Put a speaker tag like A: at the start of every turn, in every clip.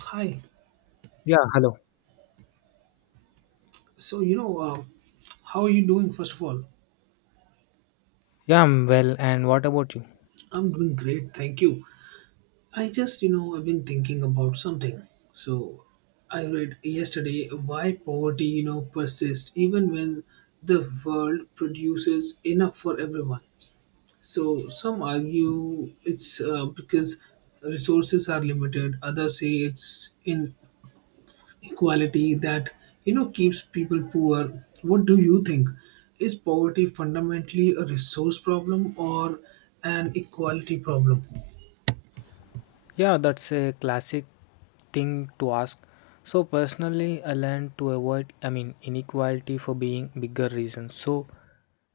A: Hi.
B: Yeah, hello.
A: So, how are you doing, first of all?
B: Yeah, I'm well. And what about you?
A: I'm doing great, thank you. I just, you know, I've been thinking about something. So, I read yesterday why poverty, persists even when the world produces enough for everyone. So, some argue it's because resources are limited, others say it's in equality that keeps people poor. What do you think? Is poverty fundamentally a resource problem or an equality problem?
B: Yeah, that's a classic thing to ask. So personally, I learned to avoid, I mean, inequality for being bigger reasons. So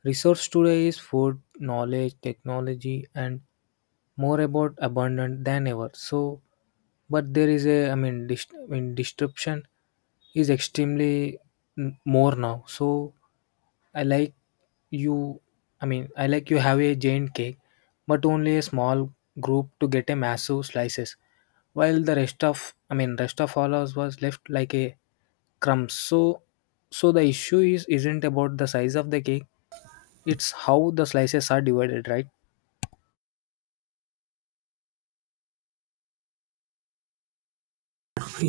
B: resource today is food, knowledge, technology, and more about abundant than ever. So, but there is a, I mean, I mean, disruption is extremely more now. So I like you. I mean, I like you have a giant cake, but only a small group to get a massive slices, while the rest of, I mean, rest of all us was left like a crumbs. So, the issue is isn't about the size of the cake; it's how the slices are divided, right?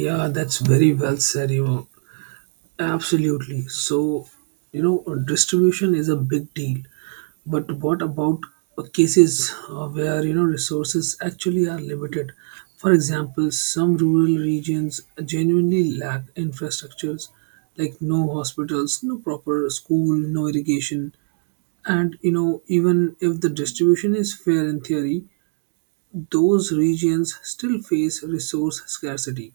A: Yeah, that's very well said, absolutely. So, distribution is a big deal. But what about cases where, resources actually are limited? For example, some rural regions genuinely lack infrastructures like no hospitals, no proper school, no irrigation. And, even if the distribution is fair in theory, those regions still face resource scarcity.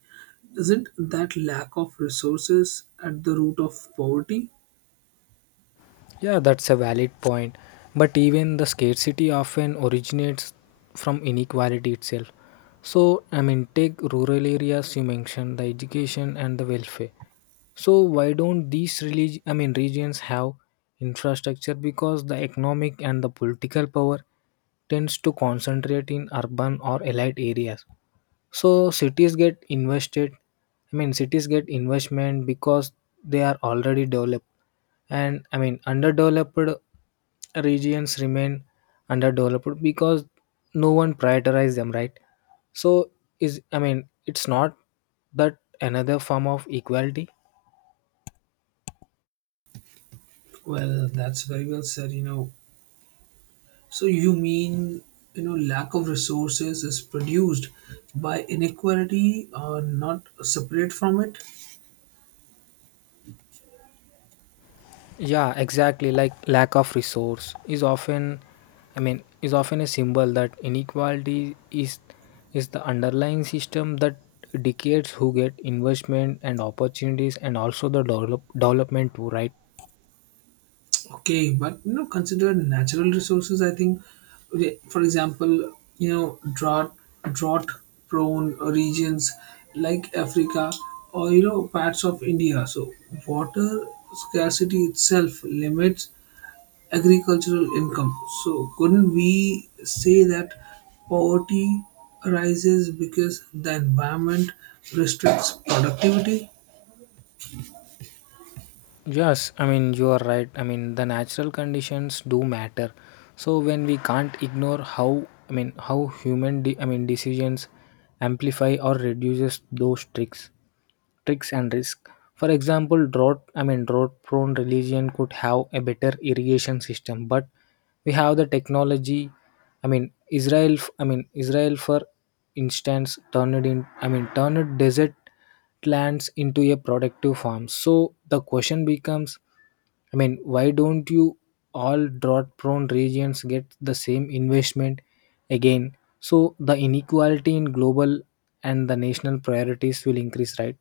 A: Isn't that lack of resources at the root of poverty?
B: Yeah, that's a valid point. But even the scarcity often originates from inequality itself. So, I mean, take rural areas you mentioned, the education and the welfare. So why don't these I mean regions have infrastructure because the economic and the political power tends to concentrate in urban or elite areas. So cities get invested I mean cities get investment because they are already developed, and I mean underdeveloped regions remain underdeveloped because no one prioritizes them, right? So is I mean it's not that another form of equality.
A: Well, that's very well said, So you mean, lack of resources is produced by inequality or not separate from it?
B: Yeah, exactly. Like lack of resource is often, I mean, is often a symbol that inequality is the underlying system that dictates who get investment and opportunities, and also the development too, right?
A: Okay, but you know, consider natural resources. I think, for example, you know, drought drought prone regions like Africa or you know parts of India. So water scarcity itself limits agricultural income. So couldn't we say that poverty arises because the environment restricts productivity?
B: Yes, I mean you are right. I mean the natural conditions do matter. So when we can't ignore how I mean how human I mean decisions amplify or reduces those tricks. And risk. For example, drought I mean drought prone religion could have a better irrigation system, but we have the technology. I mean I mean Israel for instance turned in I mean turned desert lands into a productive farm. So the question becomes, I mean, why don't you all drought prone regions get the same investment again? So the inequality in global and the national priorities will increase, right?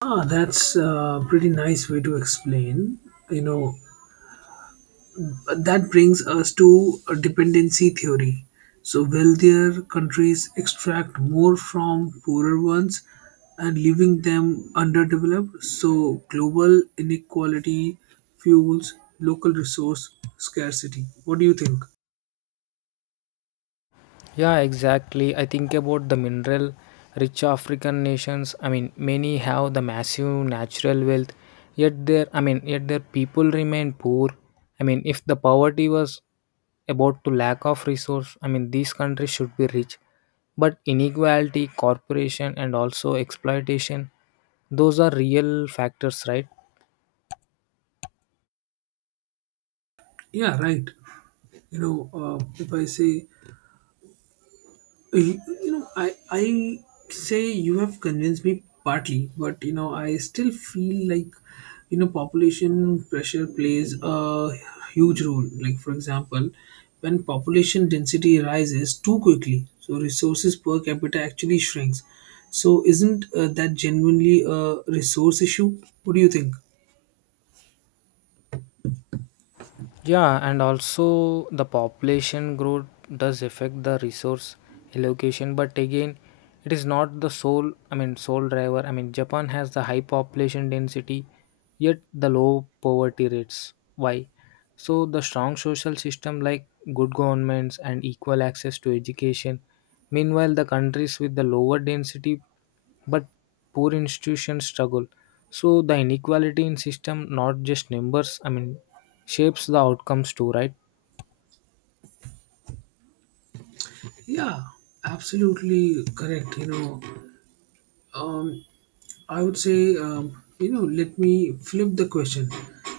A: Ah, that's a pretty nice way to explain. You know, that brings us to a dependency theory. So, wealthier countries extract more from poorer ones and leaving them underdeveloped. So, global inequality fuels local resource scarcity. What do you think?
B: Yeah, exactly. I think about the mineral rich African nations. I mean, many have the massive natural wealth, yet their I mean, yet their people remain poor. I mean, if the poverty was about to lack of resource, I mean, these countries should be rich. But inequality, corporation, and also exploitation, those are real factors, right?
A: Yeah, right. If I say you, you know I say you have convinced me partly, but you know I still feel like you know population pressure plays a huge role. Like, for example, when population density rises too quickly, so resources per capita actually shrinks. So isn't that genuinely a resource issue? What do you think?
B: Yeah, and also the population growth does affect the resource allocation, but again, it is not I mean, sole driver. I mean, Japan has the high population density, yet the low poverty rates. Why? So the strong social system like good governments and equal access to education. Meanwhile, the countries with the lower density but poor institutions struggle. So the inequality in system, not just numbers, I mean shapes the outcomes too, right?
A: Yeah, absolutely correct. Um I would say, let me flip the question.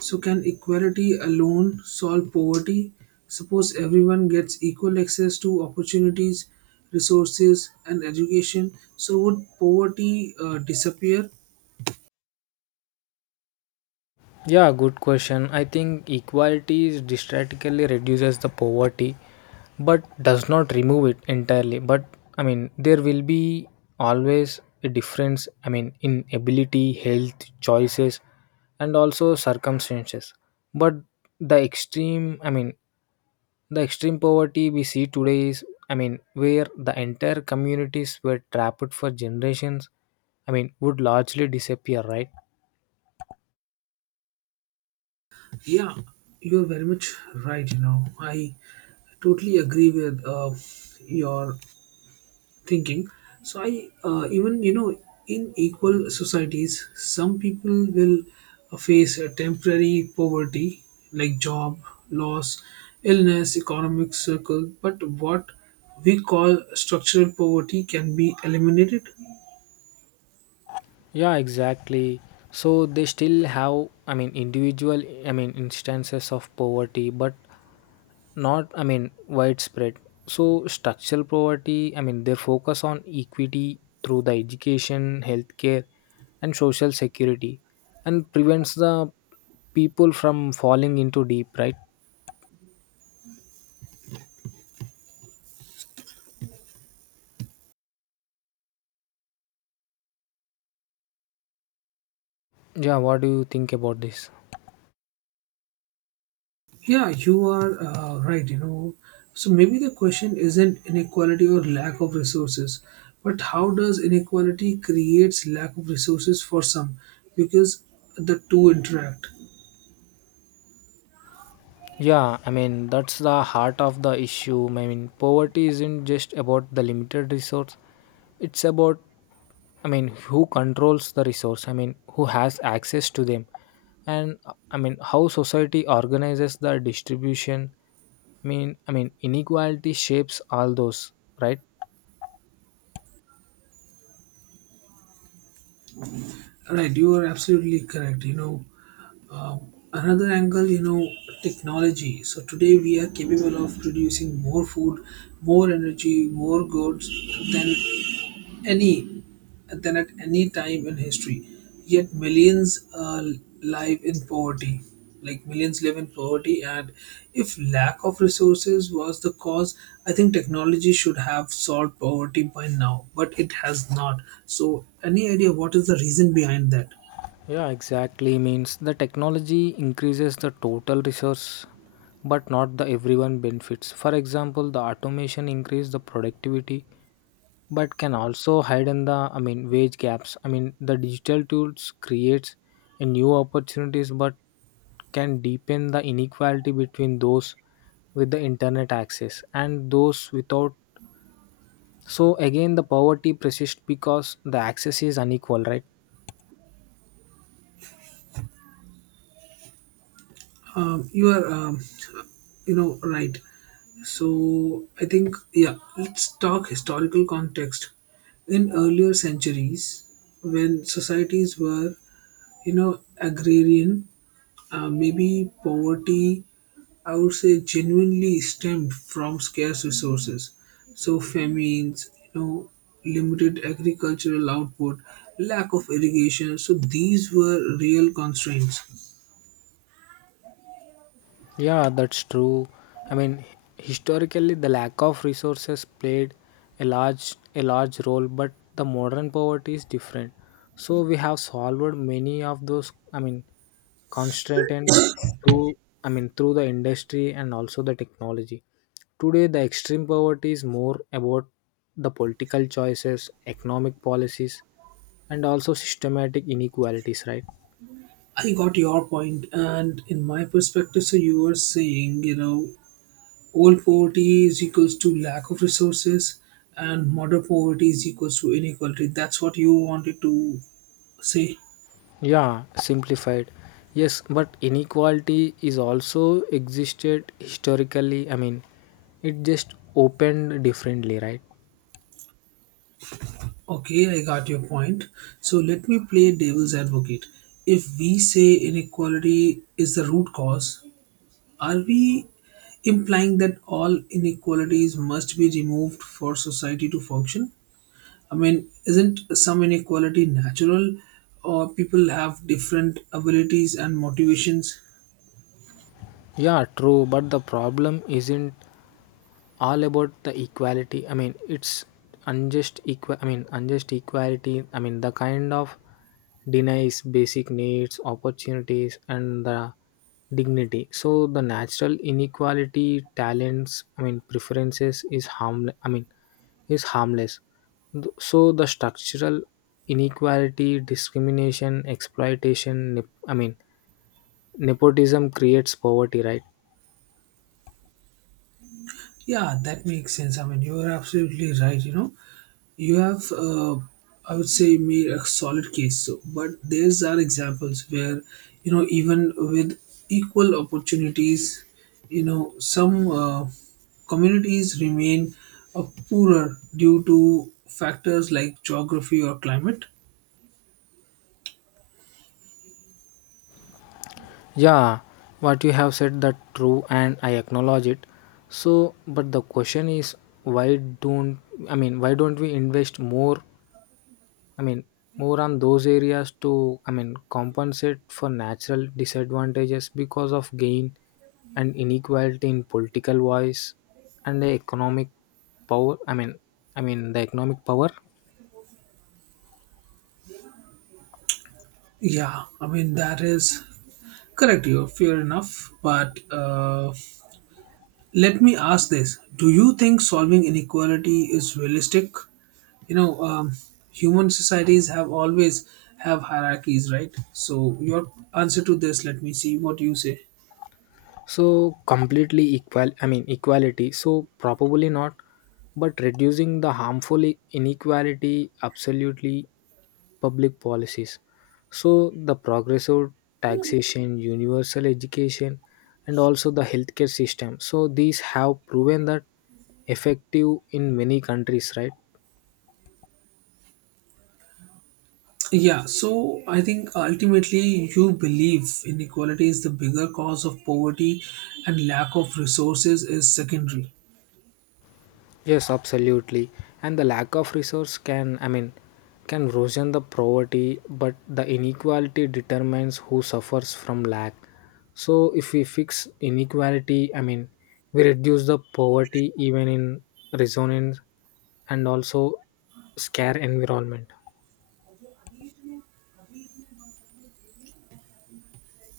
A: So, can equality alone solve poverty? Suppose everyone gets equal access to opportunities, resources, and education. So, would poverty disappear?
B: Yeah, good question. I think equality is drastically reduces the poverty, but does not remove it entirely. But I mean, there will be always a difference. I mean, in ability, health, choices, and also circumstances. But I mean, the extreme poverty we see today is, I mean, where the entire communities were trapped for generations. I mean, would largely disappear, right?
A: Yeah, you're very much right. You know, I totally agree with your thinking. So i uh, even you know in equal societies some people will face a temporary poverty, like job loss, illness, economic circle. But what we call structural poverty can be eliminated.
B: Yeah, exactly. So they still have, I mean, individual, I mean, instances of poverty, but not, I mean, widespread. So structural poverty, I mean, their focus on equity through the education, healthcare, and social security, and prevents the people from falling into deep, right? Yeah, what do you think about this?
A: Yeah, you are right, you know. So maybe the question isn't inequality or lack of resources, but how does inequality creates lack of resources for some, because the two interact.
B: Yeah, I mean, that's the heart of the issue. I mean, poverty isn't just about the limited resource, it's about, I mean, who controls the resource? I mean, who has access to them? And I mean, how society organizes the distribution? I mean, inequality shapes all those, right?
A: Right, you are absolutely correct. Another angle, technology. So today we are capable of producing more food, more energy, more goods than any than at any time in history. Yet live in poverty millions live in poverty. And if lack of resources was the cause, I think technology should have solved poverty by now, but it has not. So any idea what is the reason behind that?
B: Yeah, exactly. Means the technology increases the total resource, but not the everyone benefits. For example, the automation increase the productivity, but can also hide the, I mean, wage gaps. I mean, the digital tools creates a new opportunities, but can deepen the inequality between those with the internet access and those without. So again, the poverty persists because the access is unequal, right?
A: You are you know right. So I think, yeah, let's talk historical context. In earlier centuries, when societies were agrarian, maybe poverty, I would say, genuinely stemmed from scarce resources. So famines, limited agricultural output, lack of irrigation. So these were real constraints.
B: Yeah, that's true. I mean, historically, the lack of resources played a large role, but the modern poverty is different. So we have solved many of those. I mean, constraints through. I mean, through the industry and also the technology. Today, the extreme poverty is more about the political choices, economic policies, and also systematic inequalities. Right.
A: I got your point, and in my perspective, so you were saying, old poverty is equals to lack of resources, and modern poverty is equals to inequality. That's what you wanted to say.
B: Yeah, simplified. Yes, but inequality is also existed historically. I mean, it just opened differently, right?
A: Okay, I got your point. So let me play devil's advocate. If we say inequality is the root cause, are we implying that all inequalities must be removed for society to function? I mean, isn't some inequality natural, or people have different abilities and motivations?
B: Yeah, true, but the problem isn't all about the equality. I mean, it's unjust equal I mean unjust equality. I mean, the kind of denies basic needs, opportunities, and the dignity. So the natural inequality, talents, I mean, preferences, is harm I mean is harmless. So the structural inequality, discrimination, exploitation, I mean nepotism creates poverty, right?
A: Yeah, that makes sense. I mean, you're absolutely right. You know, you have, I would say, made a solid case. So, but there's are examples where, even with equal opportunities, some communities remain uh, poorer due to factors like geography or climate.
B: Yeah, what you have said that true, and I acknowledge it. So, but the question is why don't I mean why don't we invest more, I mean more on those areas to, I mean, compensate for natural disadvantages, because of gain and inequality in political voice and the economic power. I mean the economic power.
A: Yeah, I mean, that is correct. You're fair enough, but. Let me ask this. Do you think solving inequality is realistic? You know, um, human societies have always have hierarchies, right? So your answer to this, let me see what you say.
B: So completely equal I mean equality, so probably not, but reducing the harmful inequality, absolutely. Public policies, so the progressive taxation, universal education, and also the healthcare system, so these have proven that effective in many countries, right?
A: Yeah, so I think ultimately you believe inequality is the bigger cause of poverty and lack of resources is secondary.
B: Yes, absolutely. And the lack of resource can, I mean, can worsen the poverty, but the inequality determines who suffers from lack. So, if we fix inequality, I mean, we reduce the poverty even in resonance and also scare environment.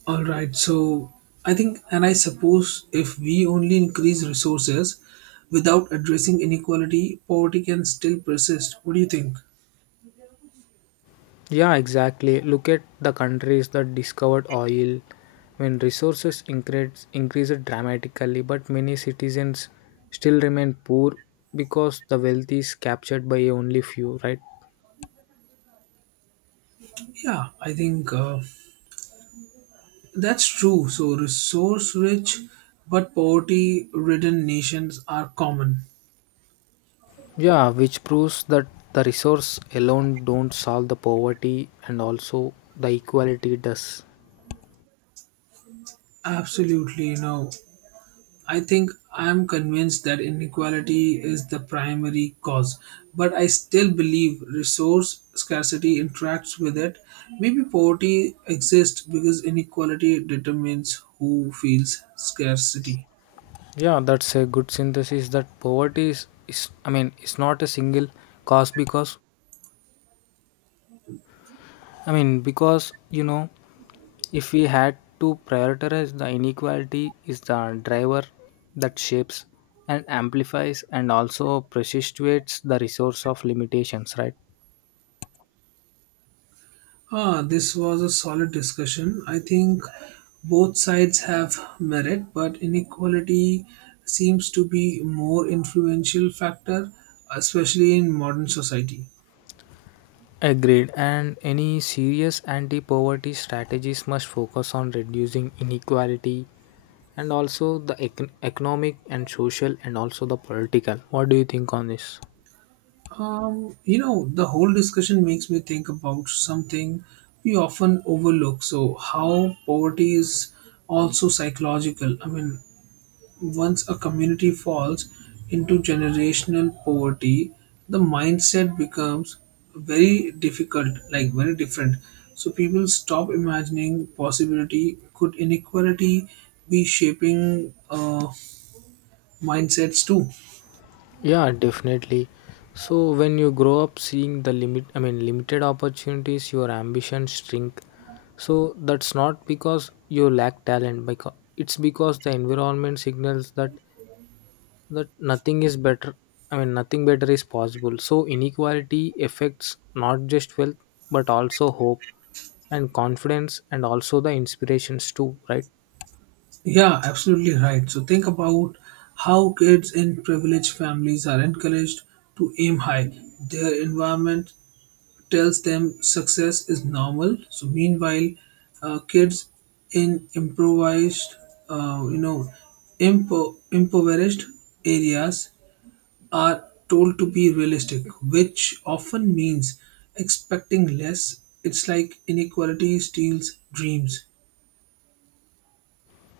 A: All right, so I think, and I suppose if we only increase resources without addressing inequality, poverty can still persist. What do you think?
B: Yeah, exactly. Look at the countries that discovered oil when resources increased dramatically, but many citizens still remain poor because the wealth is captured by only few, right?
A: Yeah, I think that's true. So, resource rich but poverty ridden nations are common.
B: Yeah, which proves that the resource alone don't solve the poverty, and also the equality does.
A: Absolutely, I think I'm convinced that inequality is the primary cause, but I still believe resource scarcity interacts with it. Maybe poverty exists because inequality determines who feels scarcity.
B: Yeah, that's a good synthesis that poverty is I mean, it's not a single cause, because I mean, because if we had to prioritize, the inequality is the driver that shapes and amplifies and also perpetuates the resource of limitations, right?
A: Ah, this was a solid discussion. I think both sides have merit, but inequality seems to be more influential factor, especially in modern society.
B: Agreed. And any serious anti poverty strategies must focus on reducing inequality and also the economic and social and also the political. What do you think on this?
A: The whole discussion makes me think about something we often overlook. So, how poverty is also psychological. I mean, once a community falls into generational poverty, the mindset becomes very difficult, like very different. So, people stop imagining possibility. Could inequality be shaping mindsets too?
B: Yeah, definitely. So when you grow up seeing I mean limited opportunities, your ambitions shrink. So that's not because you lack talent, because it's because the environment signals that nothing is better. I mean, nothing better is possible. So inequality affects not just wealth but also hope and confidence and also the inspirations too, right?
A: Yeah, absolutely right. So think about how kids in privileged families are encouraged to aim high. Their environment tells them success is normal. So meanwhile, kids in improvised, uh, you know, impoverished areas are told to be realistic, which often means expecting less. It's like inequality steals dreams.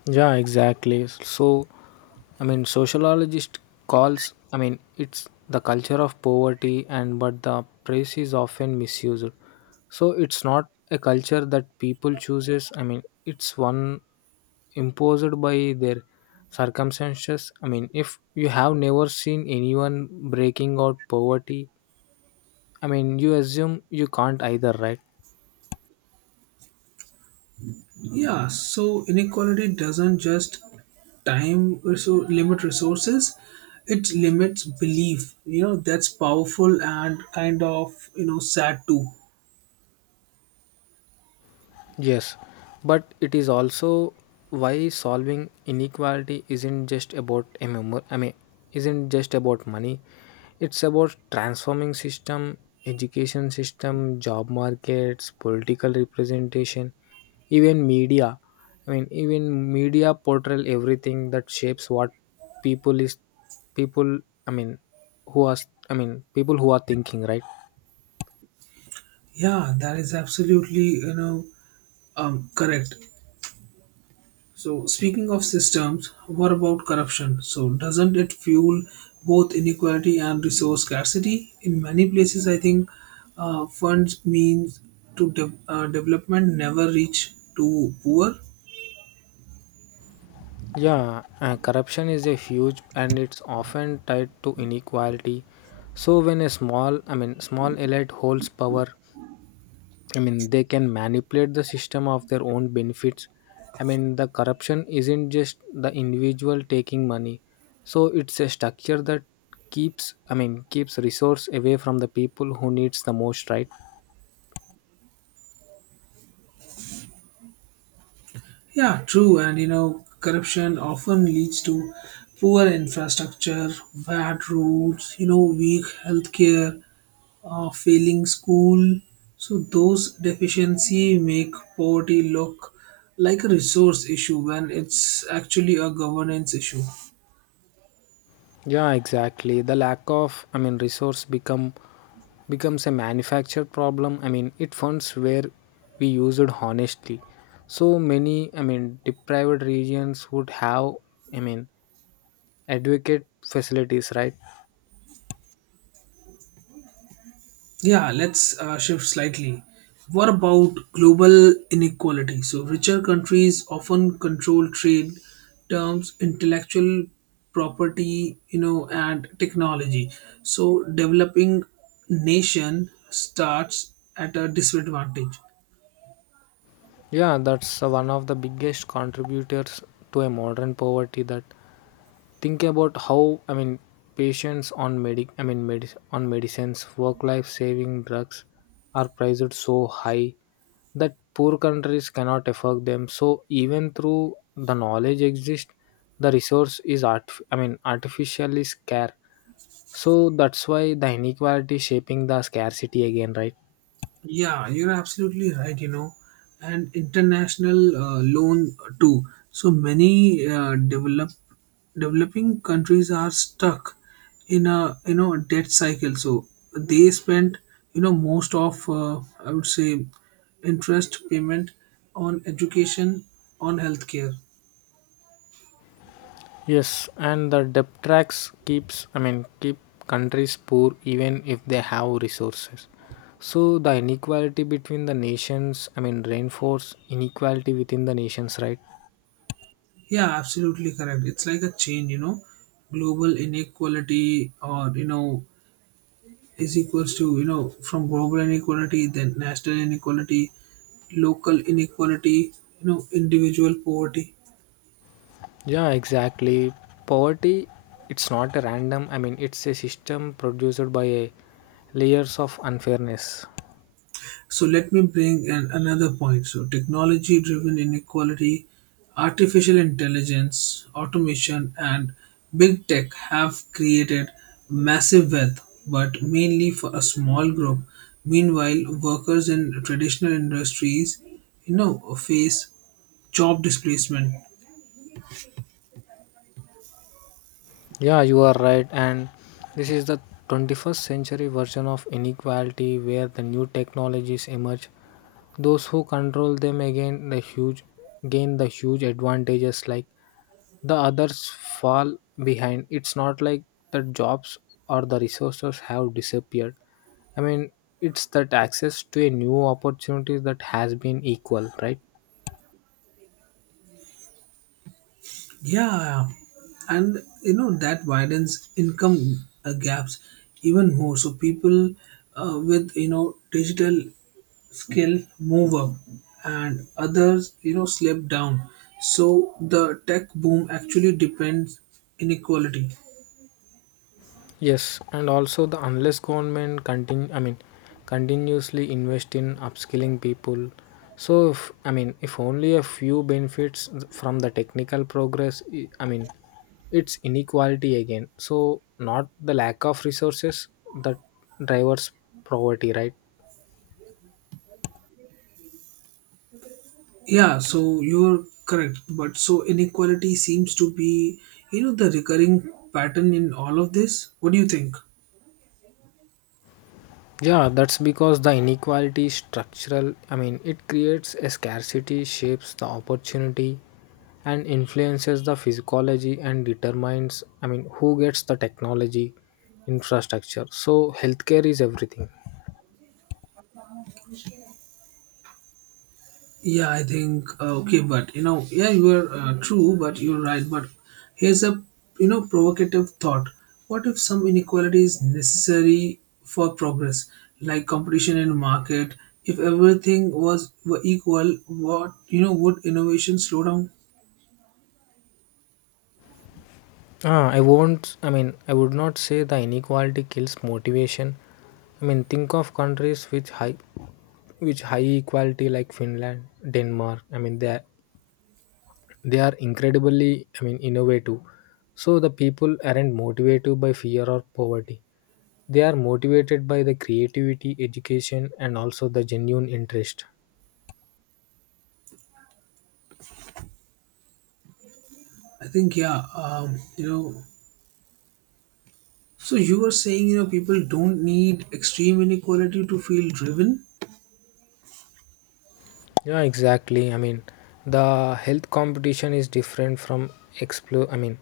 B: Yeah, exactly. So, I mean, sociologist calls, I mean, it's the culture of poverty, and but the phrase is often misused. So, it's not a culture that people chooses. I mean, it's one imposed by their circumstances. I mean, if you have never seen anyone breaking out poverty, I mean, you assume you can't either, right?
A: Yeah, so inequality doesn't just time or so limit resources, it limits belief. You know, that's powerful and kind of, you know, sad too.
B: Yes, but it is also why solving inequality isn't just about MMO, I mean, isn't just about money. It's about transforming system, education system, job markets, political representation, even media. I mean, even media portrayal everything that shapes what people is people. I mean, who are I mean people who are thinking, right?
A: Yeah, that is absolutely, correct. So speaking of systems, what about corruption? So doesn't it fuel both inequality and resource scarcity? In many places, I think funds means to development never reach to poor.
B: Yeah, corruption is a huge, and it's often tied to inequality. So when a small, I mean, small elite holds power, I mean, they can manipulate the system of their own benefits. I mean, the corruption isn't just the individual taking money. So it's a structure that I mean, keeps resource away from the people who needs the most, right?
A: Yeah, true. And you know, corruption often leads to poor infrastructure, bad roads, weak healthcare, failing school. So those deficiency make poverty look like a resource issue when it's actually a governance issue.
B: Yeah, exactly. The lack of, I mean, resource becomes a manufactured problem. I mean, it funds where we use it honestly. So many, I mean, deprived regions would have, I mean, advocate facilities, right?
A: Yeah, let's shift slightly. What about global inequality? So, richer countries often control trade terms, intellectual property, and technology. So, developing nation starts at a disadvantage.
B: Yeah, that's one of the biggest contributors to a modern poverty. That think about how, I mean, patients on medic I mean medic on medicines work. Life saving drugs are priced so high that poor countries cannot afford them. So even through the knowledge exists, the resource is art I mean artificially scarce. So that's why the inequality shaping the scarcity again, right?
A: Yeah, you're absolutely right, and international loan too. So many developing countries are stuck in a you know debt cycle. So they spend most of I would say interest payment on education, on healthcare.
B: Yes, and the debt tracks keeps I mean keep countries poor even if they have resources. So the inequality between the nations, I mean reinforce inequality within the nations, right?
A: Yeah, absolutely correct. It's like a chain, global inequality or you know is equals to you know from global inequality then national inequality, local inequality, individual poverty.
B: Yeah, exactly. Poverty, it's not a random. I mean, it's a system produced by a layers of unfairness.
A: So let me bring another point. So technology driven inequality, artificial intelligence, automation, and big tech have created massive wealth, but mainly for a small group. Meanwhile, workers in traditional industries face job displacement.
B: Yeah, you are right, and this is the 21st century version of inequality where the new technologies emerge. Those who control them again the huge gain the huge advantages, like the others fall behind. It's not like the jobs or the resources have disappeared. I mean, it's that access to a new opportunity that has been equal, right?
A: Yeah, and you know that widens income gaps even more. So people with you know digital skill move up, and others slip down. So the tech boom actually depends inequality.
B: Yes, and also the unless government I mean, continuously invest in upskilling people. So, if, I mean, if only a few benefits from the technical progress, I mean, it's inequality again. So not the lack of resources that drives poverty, right?
A: Yeah, so you're correct, but so inequality seems to be the recurring pattern in all of this. What do you think?
B: Yeah, that's because the inequality is structural. I mean, it creates a scarcity, shapes the opportunity, and influences the physiology and determines, I mean, who gets the technology infrastructure. So, healthcare is everything.
A: Yeah, I think okay, but you know, yeah, you are true, but you're right. But here's a provocative thought: what if some inequality is necessary for progress, like competition in market? If everything was were equal, what you know would innovation slow down?
B: Ah, I won't, I mean, I would not say the inequality kills motivation. I mean, think of countries with high equality like Finland, Denmark. I mean, they are incredibly, I mean, innovative. So the people aren't motivated by fear or poverty, they are motivated by the creativity, education, and also the genuine interest.
A: I think, yeah, So you were saying you know people don't need extreme inequality to feel driven?
B: Yeah, exactly. I mean, the health competition is different from explore I mean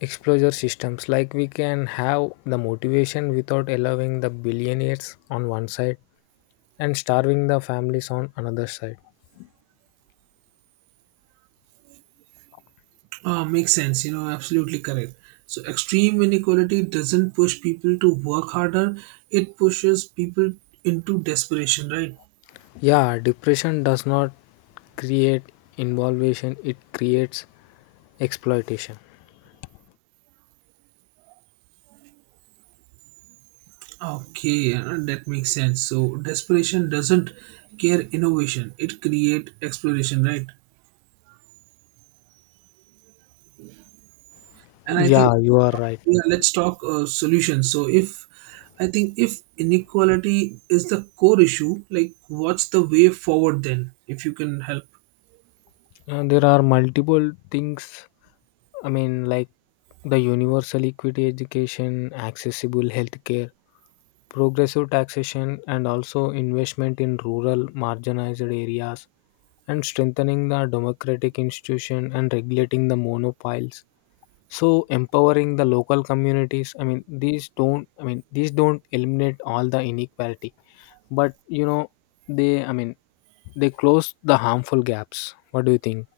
B: exposure systems. Like, we can have the motivation without allowing the billionaires on one side and starving the families on another side.
A: Ah, makes sense. You know, absolutely correct. So, extreme inequality doesn't push people to work harder, it pushes people into desperation, right?
B: Yeah, depression does not create involvation, it creates exploitation.
A: Okay, that makes sense. So, desperation doesn't care innovation, it create exploration, right? And I
B: Yeah,
A: think,
B: you are right.
A: yeah, let's talk solutions. So, if I think if inequality is the core issue, like what's the way forward then, if you can help?
B: There are multiple things, I mean, like the universal equity education, accessible healthcare, progressive taxation, and also investment in rural marginalized areas, and strengthening the democratic institution and regulating the monopiles. So empowering the local communities, I mean, these don't, I mean, these don't eliminate all the inequality, but I mean, they close the harmful gaps. What do you think?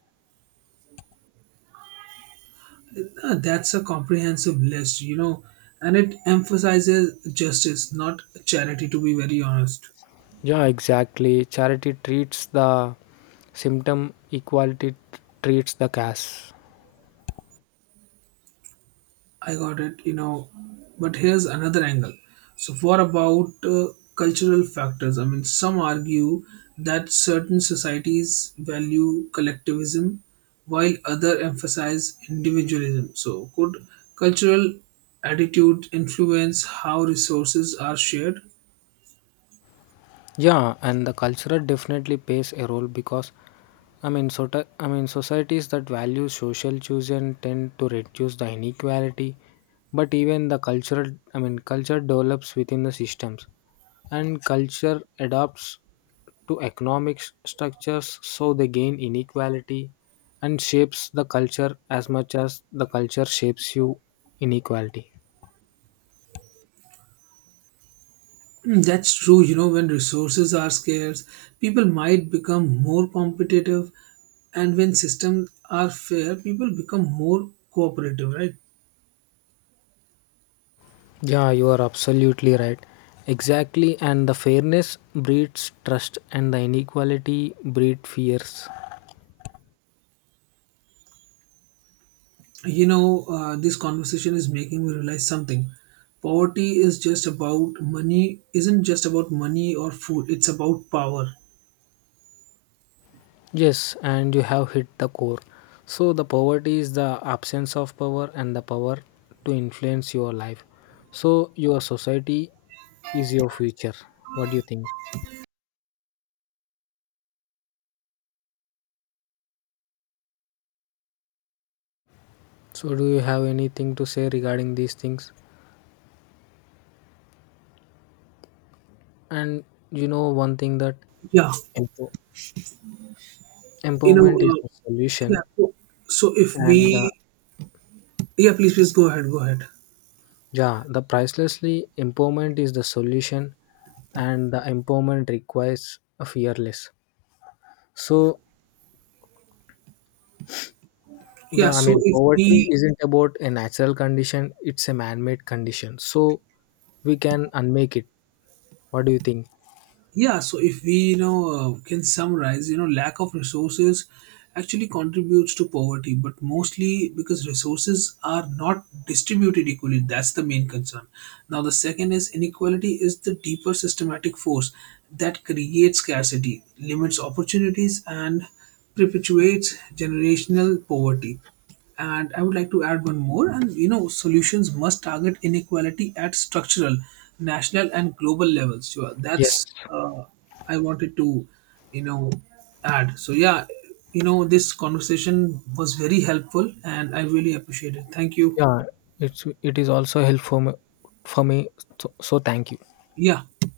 A: That's a comprehensive list, and it emphasizes justice, not charity, to be very honest.
B: Yeah, exactly. Charity treats the symptom, equality treats the cause.
A: I got it, but here's another angle. So, what about cultural factors? I mean, some argue that certain societies value collectivism while other emphasize individualism. So, could cultural attitude influence how resources are shared?
B: Yeah, and the culture definitely plays a role because, I mean, so I mean, societies that value social chosen tend to reduce the inequality, but even the I mean, culture develops within the systems, and culture adapts to economic structures, so they gain inequality, and shapes the culture as much as the culture shapes you inequality.
A: Mm, that's true. You know, when resources are scarce, people might become more competitive, and when systems are fair, people become more cooperative, right?
B: Yeah, you are absolutely right. Exactly, and the fairness breeds trust, and the inequality breeds fears.
A: This conversation is making me realize something. Poverty is just about money, isn't just about money or food, it's about power.
B: Yes, and you have hit the core. So, the poverty is the absence of power and the power to influence your life. So, your society is your future. What do you think? So, do you have anything to say regarding these things? And you know, one thing that
A: Yeah,
B: empo-
A: you know,
B: empowerment is
A: uh,
B: the
A: yeah.
B: solution,
A: So, so if
B: and the
A: we, yeah, please, please go ahead, go ahead.
B: Yeah, the pricelessly empowerment is the solution, and the empowerment requires a fearless. So the,
A: Yeah,
B: I
A: so
B: mean,
A: if
B: poverty
A: we
B: isn't about a natural condition; it's a man-made condition. So we can unmake it. What do you think?
A: Yeah, so if we can summarize, lack of resources actually contributes to poverty, but mostly because resources are not distributed equally. That's the main concern. Now, the second is inequality is the deeper systematic force that creates scarcity, limits opportunities, and perpetuates generational poverty. And I would like to add one more, and you know solutions must target inequality at structural, national, and global levels. So
B: Yes.
A: that's I wanted to you know add so yeah, you know this conversation was very helpful and I really appreciate it. Thank you.
B: Yeah, it is also helpful for me. For me so thank you.
A: Yeah.